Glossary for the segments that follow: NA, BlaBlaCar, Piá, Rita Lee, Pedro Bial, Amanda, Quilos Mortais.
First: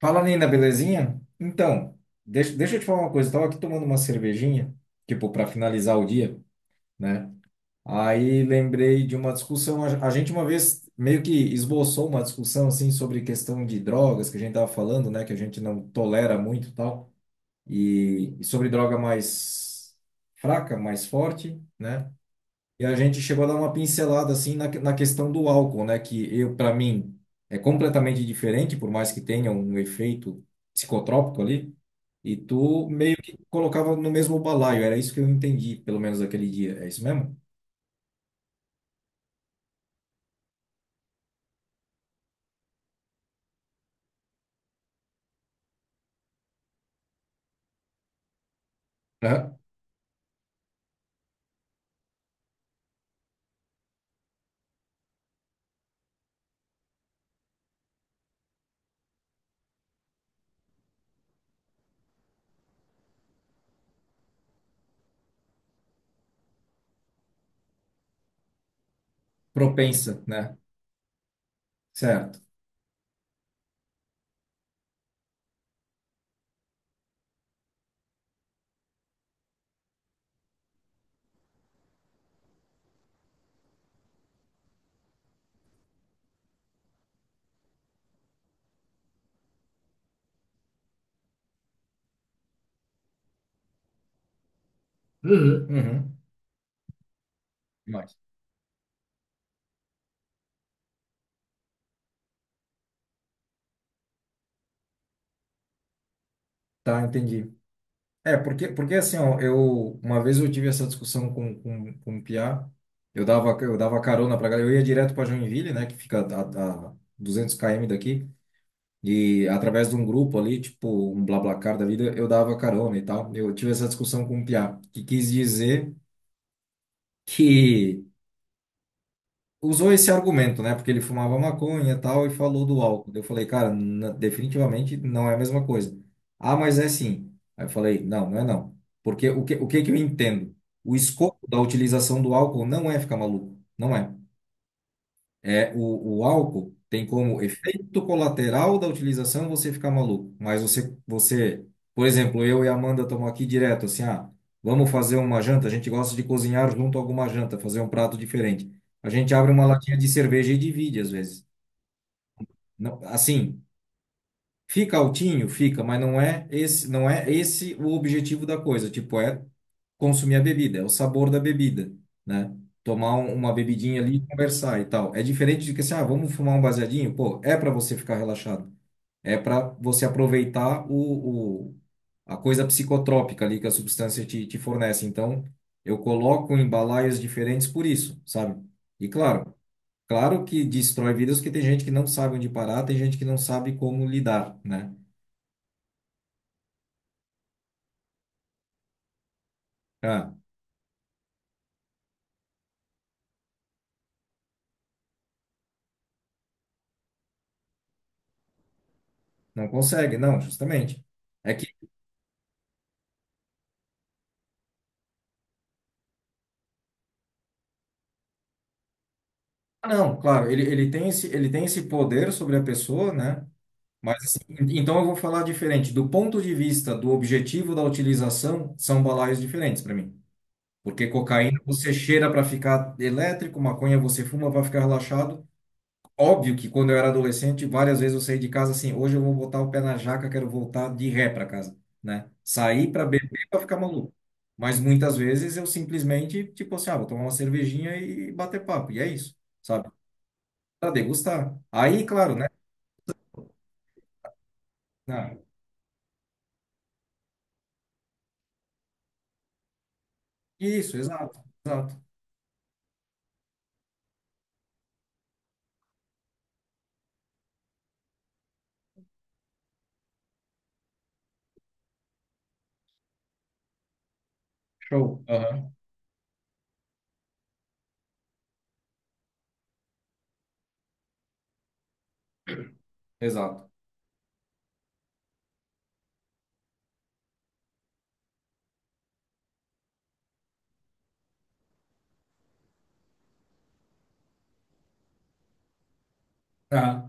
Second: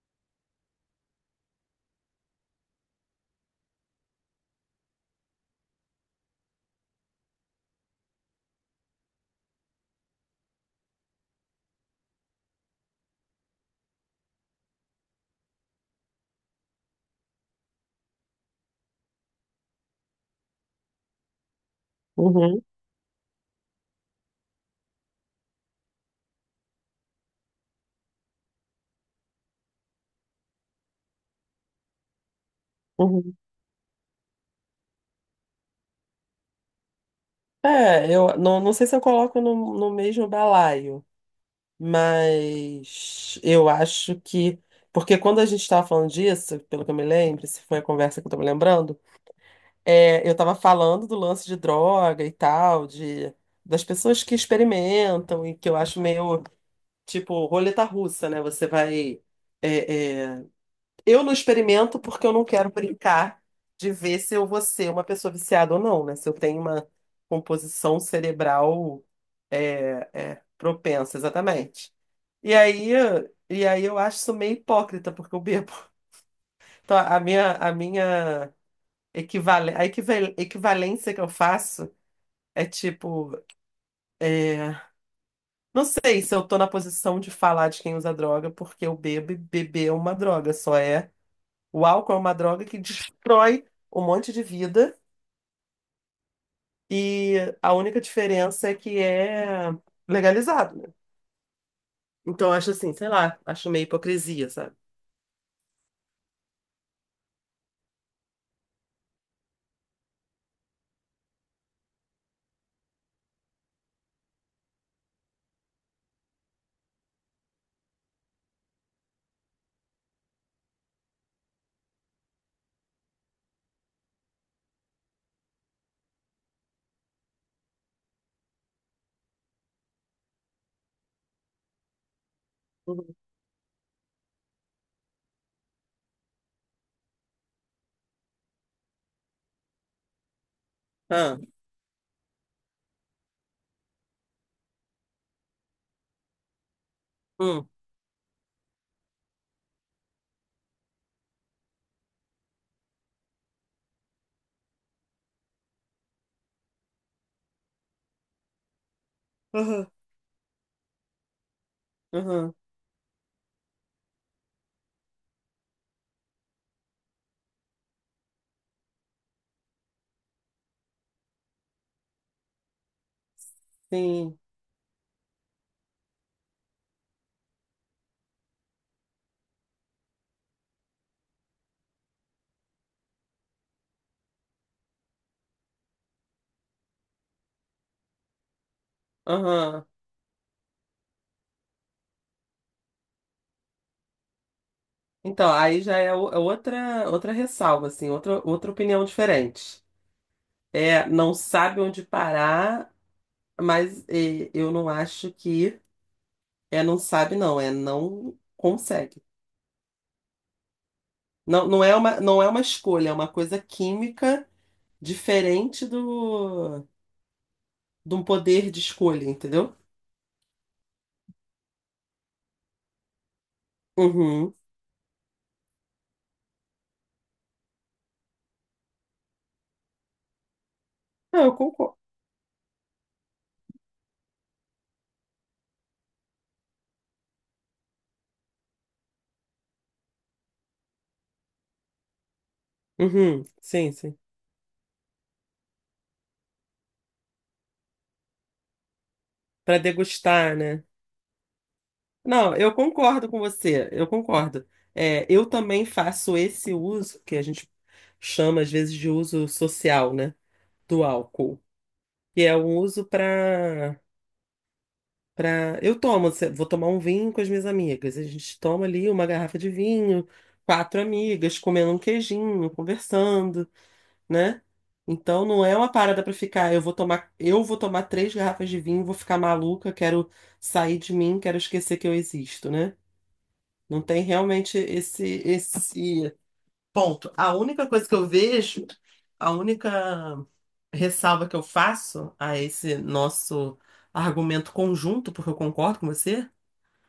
Fala, Nina, belezinha? Então, deixa eu te falar uma coisa. Eu tava aqui tomando uma cervejinha, tipo, para finalizar o dia, né? Aí lembrei de uma discussão. A gente uma vez meio que esboçou uma discussão, assim, sobre questão de drogas, que a gente tava falando, né? Que a gente não tolera muito e tal. E sobre droga mais fraca, mais forte, né? Uhum, E a gente chegou a dar uma pincelada assim na questão do álcool, né? Que eu, para mim, é completamente diferente, por mais que tenha um efeito psicotrópico ali. E tu meio que uhum. colocava no mesmo balaio, era isso que eu entendi, pelo menos aquele dia. É isso mesmo? É, eu não sei se eu coloco no mesmo balaio, mas eu acho que. Porque quando a gente estava falando disso, pelo que eu me lembro, se foi a conversa que eu estou me lembrando, Aham. Eu estava falando do lance de droga e tal, das pessoas que experimentam e que eu acho meio tipo roleta russa, né? Você vai. é, é, Eu não experimento porque eu não quero brincar de ver se eu vou ser uma pessoa viciada ou não, né? Se eu tenho uma composição cerebral Propensa, né? propensa, exatamente. Certo. E aí, e aí, eu acho isso meio hipócrita, porque eu bebo. Então, a minha equivalência que eu faço é tipo, é, não sei se eu tô na posição de falar de quem usa droga, porque eu bebo e beber é uma droga, só é. O álcool é uma droga que destrói um monte de vida Uhum. Uhum. e a única Mas. diferença é que é legalizado, né? Então, eu acho assim, sei lá, acho meio hipocrisia, sabe? Tá, entendi. É, porque assim, ó, eu uma vez eu tive essa discussão com o Piá, eu dava carona pra galera, eu ia direto pra Joinville, né, que fica a 200 km daqui. E através de um grupo ali, tipo um BlaBlaCar da vida, eu dava carona e tal. Eu tive essa discussão com o Piá, que quis dizer que usou esse argumento, né? Porque ele fumava maconha e tal e falou do álcool. Uhum. Eu falei, cara, definitivamente não é a mesma coisa. Ah, mas é sim. Aí eu falei, não, não é não. Porque o que que eu entendo? O Ah, escopo da utilização do álcool não é ficar maluco. Não é. É, o álcool tem como hum. efeito colateral da utilização você ficar maluco. Mas você, por exemplo, eu e a Amanda estamos aqui direto, assim, ah, vamos fazer uma janta. A gente gosta de cozinhar junto a alguma janta, fazer um prato diferente. A gente abre uma Uhum. latinha de cerveja e divide, às vezes. Uhum. Não, assim, fica altinho, fica, mas não é esse, não é esse o objetivo da coisa. Tipo, é consumir a bebida, é o sabor da bebida, né? Uma bebidinha ali, e Sim. conversar e tal. É diferente de que assim, ah, vamos fumar um baseadinho, pô, é para você ficar relaxado. É para você aproveitar a coisa psicotrópica ali que a substância te fornece. Então, eu coloco em balaios diferentes por isso, sabe? E claro, Uhum. claro que destrói vidas, porque tem gente que não sabe onde parar, tem gente que não sabe como lidar, né? Então, aí já é é outra ressalva, assim, outra opinião diferente. Ah, É, não sabe onde parar, mas eu não acho que é não sabe, não, é não consegue. não consegue, não, justamente. É Não, que, não é uma escolha, é uma coisa química diferente de um poder de escolha, entendeu? ah, não, claro, ele tem esse poder sobre a pessoa, né? Mas, assim, Uhum. então eu vou falar diferente. Do ponto de vista do objetivo da utilização, são balaios diferentes para mim. Porque Não, eu cocaína você concordo. cheira para ficar elétrico, maconha você fuma para ficar relaxado. Óbvio que quando eu era adolescente, várias vezes eu saí de casa assim, hoje eu vou botar o pé na jaca, quero voltar de ré para casa, né? Sair para Uhum. beber para ficar Sim, maluco. sim. Mas muitas vezes eu simplesmente, tipo assim, ah, vou tomar uma cervejinha e bater papo, e é isso, Para sabe? degustar, né? Para degustar. Aí, claro, né? Não, eu concordo com você, eu concordo. É, Ah, eu também faço esse uso, que a gente chama às vezes de uso social, né? isso, Do exato, álcool. exato. Que é um uso para Eu tomo, vou tomar um vinho com as minhas amigas. A gente toma ali uma garrafa de vinho, quatro amigas, comendo um queijinho, conversando, né? Show. Então não Aham. é uma parada pra ficar, eu vou tomar três garrafas de vinho, vou ficar maluca, quero sair de mim, quero esquecer que eu existo, né? Exato. Não tem realmente esse ponto. A única coisa que eu vejo, a única ressalva que eu faço a esse nosso argumento conjunto, porque eu concordo com você, Aham,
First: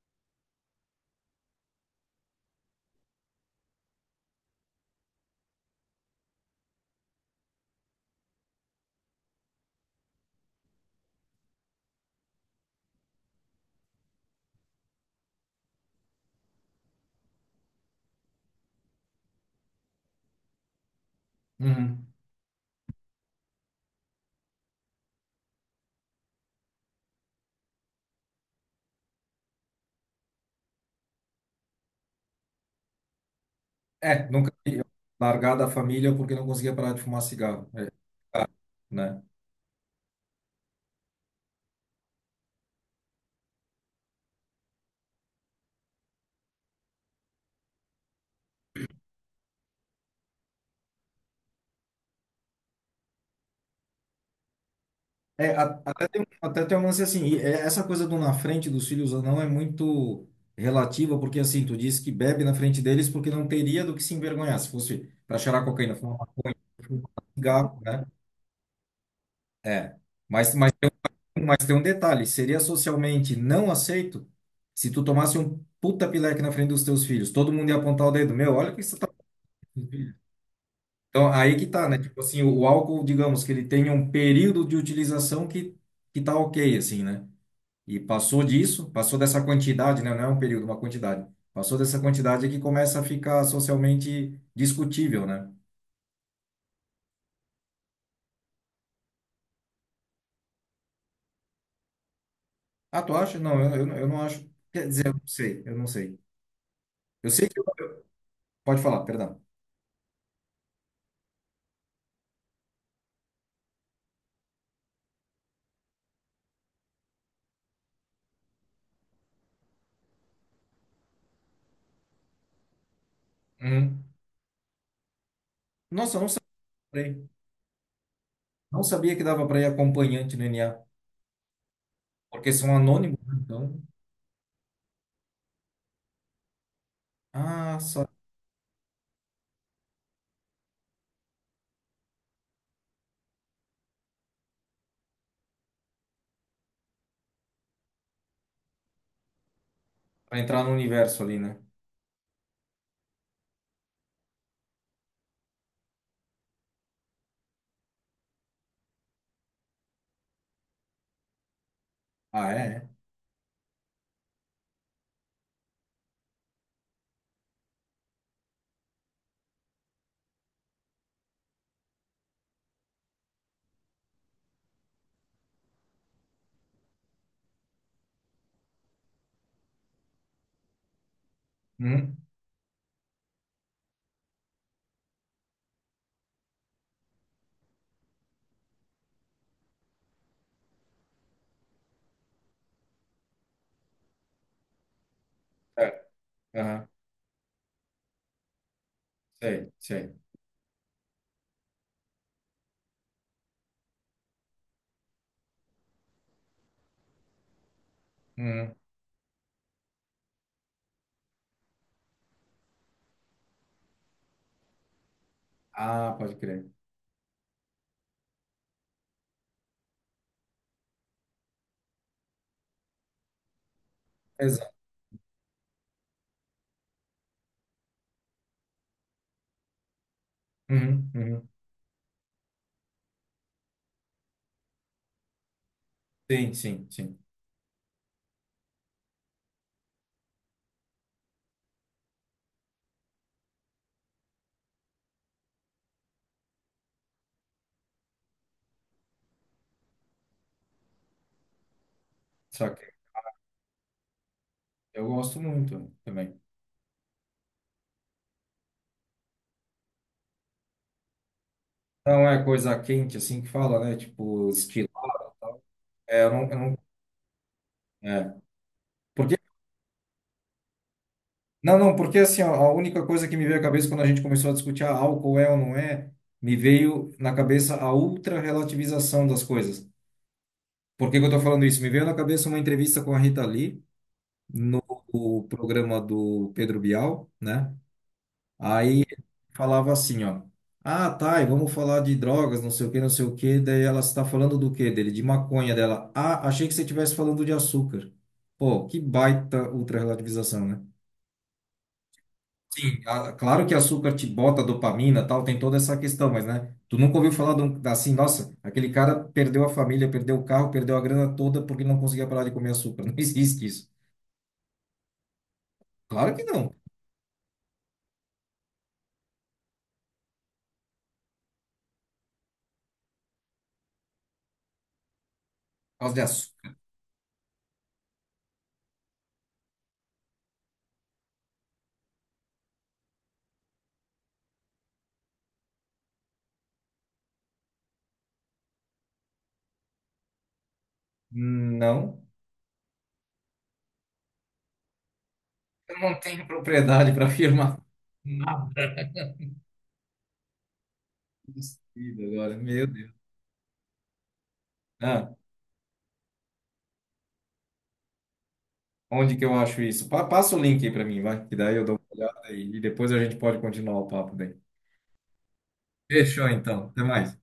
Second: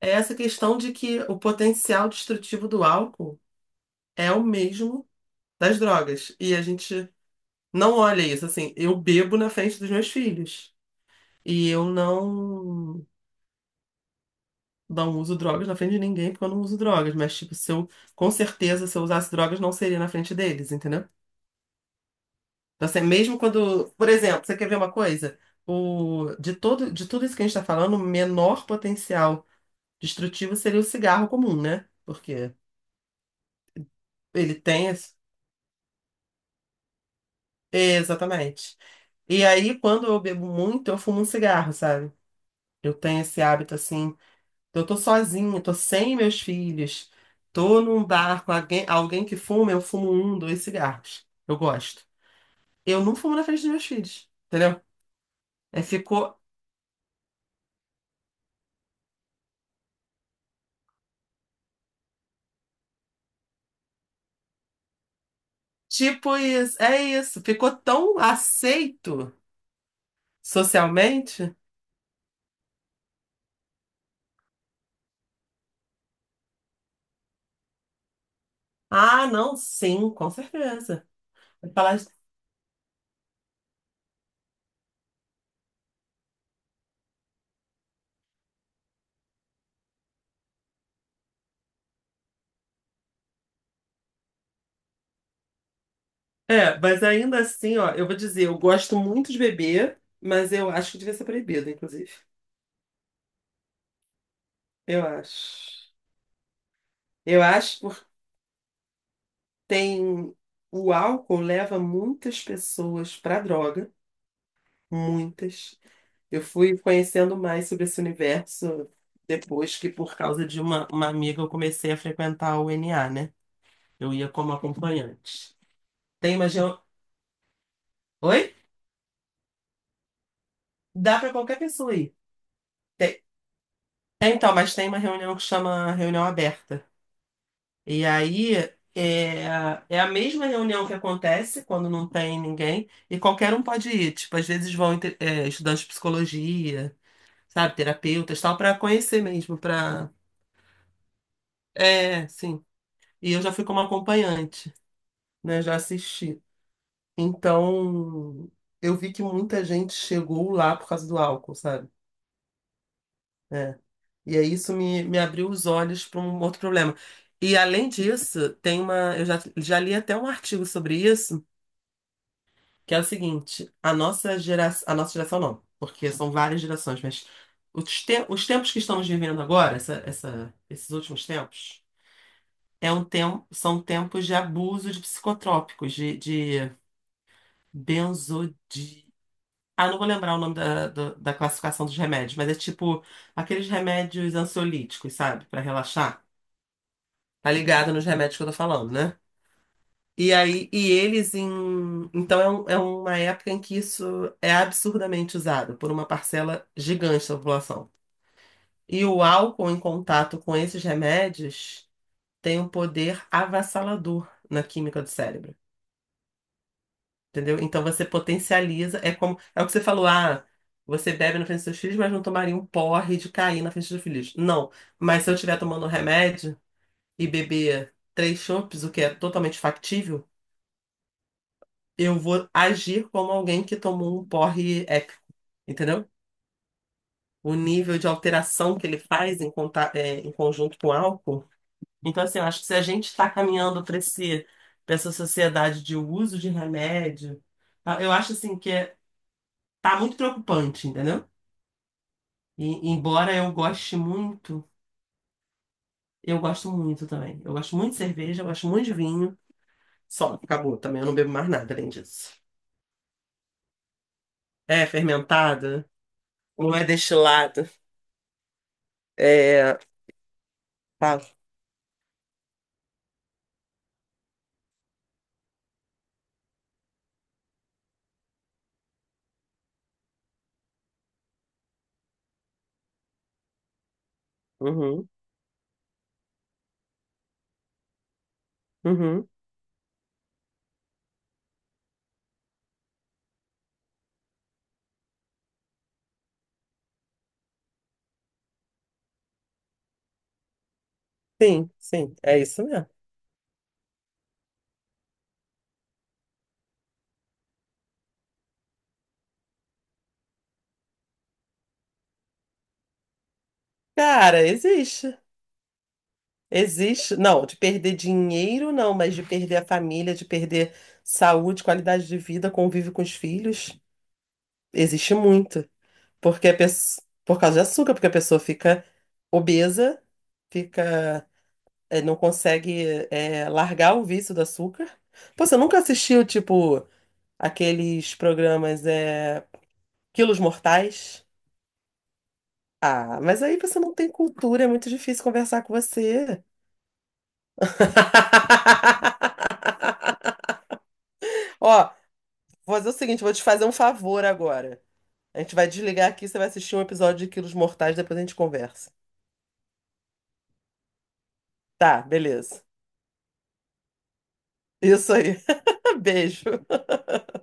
é essa questão de que o potencial destrutivo do álcool é o mesmo das drogas. E a gente não olha isso. Assim, eu bebo na frente dos meus filhos. E eu não uso drogas na frente de ninguém porque eu não uso drogas. Mas, tipo, se eu, com certeza, se eu usasse drogas, não seria na frente deles, entendeu? uhum. Então, assim, mesmo quando. Por exemplo, você quer ver uma coisa? O, de todo, de tudo isso que a gente está falando, o menor potencial destrutivo seria o cigarro comum, né? Porque É, nunca ele tem. Largar da família porque não conseguia parar de fumar cigarro, é, Exatamente. né? E aí, quando eu bebo muito, eu fumo um cigarro, sabe? Eu tenho esse hábito assim. Eu tô sozinha, tô sem meus filhos, tô num bar com alguém, alguém que fuma, eu fumo um, dois cigarros. Eu gosto. Eu não fumo na frente dos meus filhos, entendeu? É, É, ficou até tem um lance assim, e, é, essa coisa do na frente dos filhos ou não é muito relativa, porque assim, tu disse que bebe na frente deles porque não teria do que se envergonhar, se fosse para cheirar cocaína, fumar tipo um isso, é isso. Ficou cigarro, né? tão aceito É, mas, mas, socialmente. mas tem um detalhe, seria socialmente não aceito se tu tomasse um puta pileque na frente dos teus filhos, todo mundo ia apontar o dedo, meu, olha o que você tá... Ah, não, sim, com certeza. Então, aí que Vai tá, Falar... né? Tipo assim, o, álcool, digamos que ele tem um período de utilização que tá ok, assim, né? E passou disso, passou dessa quantidade, né? Não é um período, uma quantidade. Passou dessa quantidade é que começa a ficar socialmente discutível, né? É, mas ainda assim, ó, eu vou dizer, eu gosto muito de beber, mas eu acho que devia ser proibido, inclusive. Ah, tu acha? Não, eu não acho. Quer dizer, Eu eu não sei, eu não acho. sei. Eu Eu sei que. acho porque Pode falar, perdão. tem. O álcool leva muitas pessoas para droga, muitas. Eu fui conhecendo mais sobre esse universo depois que, por causa de uma amiga, eu comecei a frequentar o NA, né? Uhum. Eu ia como acompanhante. Nossa, eu não Tem uma. Sabia. Oi? Não sabia que dava para ir acompanhante no NA. Dá para qualquer pessoa ir. Porque são anônimos, Tem- né? Então. Então, mas tem uma reunião que chama reunião aberta. Ah, E só. aí é, é a mesma reunião que acontece quando não tem ninguém, e qualquer um pode ir. Tipo, às vezes vão estudantes de psicologia, sabe, terapeutas, tal, para conhecer mesmo, para. Para entrar no universo ali, né? É, sim. E eu já fui como acompanhante, né? Já assisti. Então, eu vi que muita gente chegou lá por causa do álcool, sabe? Ah, é? É. É. E aí isso me abriu os olhos para um outro problema. E além disso, tem uma. Eu já li até um artigo sobre isso. Que é o seguinte, a nossa geração não, porque são várias gerações, mas os tempos que estamos vivendo agora, esses últimos tempos, Uhum. é um tem- são tempos de abuso de psicotrópicos, benzodi... Ah, não vou lembrar o nome da, da classificação dos remédios, mas é tipo aqueles remédios ansiolíticos, sabe? Pra Certo. relaxar. Aham. Tá ligado nos remédios que eu tô falando, né? Sei, sei. E aí, e eles em. Então é uma época em que isso é absurdamente usado por uma parcela gigante da população. Uhum. E o álcool em contato com esses remédios tem um poder avassalador na química do cérebro. Ah, pode crer. Entendeu? Então você potencializa. É como. É o que você falou, ah, você bebe na frente dos seus filhos, mas não tomaria um porre de cair na frente dos filhos. Não. Exato. Mas se eu estiver tomando um remédio e beber três chopes, o que é totalmente factível. Uhum, uhum. Eu vou agir como alguém que tomou um porre épico, entendeu? Sim, sim, sim. O nível de alteração que ele faz em conjunto com o álcool. Então, assim, eu acho que se a gente está caminhando para para essa sociedade de uso de remédio, tá? Eu acho assim que tá muito preocupante, entendeu? E, Só embora eu goste muito, eu gosto muito eu também. gosto muito também. Eu gosto muito de cerveja, eu gosto muito de vinho. Só, acabou também, eu não bebo mais nada além Não disso. é coisa quente assim que fala, né? Tipo, É estilo. fermentada, É, eu não não, é destilado. é. Porque, É, fala. não, não, porque assim, ó, a única coisa que me veio à cabeça quando a gente começou a discutir ah, álcool é ou não é, me veio na cabeça a ultra-relativização das coisas. Por que que eu tô falando isso? Me veio na cabeça uma entrevista com a Rita Lee no Uhum, programa do Pedro Bial, né? Aí uhum. falava assim, ó. Ah, tá, e vamos falar de drogas, não sei o que, não sei o que. Daí ela está falando do que dele? De maconha dela. Ah, achei que você estivesse falando de açúcar. Pô, que baita ultra-relativização, né? Sim, sim, é isso mesmo. Sim, claro que açúcar te bota dopamina, tal, tem toda essa questão, mas, né? Tu nunca ouviu falar de um, assim, nossa, aquele cara perdeu a família, perdeu o carro, perdeu a grana toda porque não conseguia parar de comer açúcar. Não existe isso. Cara, existe. Claro que não. Por Existe. Não, de perder dinheiro, não, mas de perder a família, de perder saúde, qualidade de vida, convívio com os filhos, existe muito. causa de Porque a açúcar. pessoa, por causa de açúcar, porque a pessoa fica obesa, fica, não consegue, largar o vício do açúcar. Pô, você nunca assistiu, tipo, aqueles programas, é, Quilos Mortais? Não. Ah, mas aí você não tem cultura, é muito difícil conversar com Eu não você. tenho propriedade para afirmar. Nada. Ó, Esquecido agora, vou meu fazer o Deus. seguinte, vou te fazer um favor agora. Ah, A gente vai desligar aqui, você vai assistir um episódio de Quilos Mortais, depois a gente conversa. onde que eu acho isso? Passa o link aí pra mim, vai, que daí eu dou Tá, uma olhada beleza. e depois a gente pode continuar o papo daí. Isso aí. Fechou Beijo. então, até mais.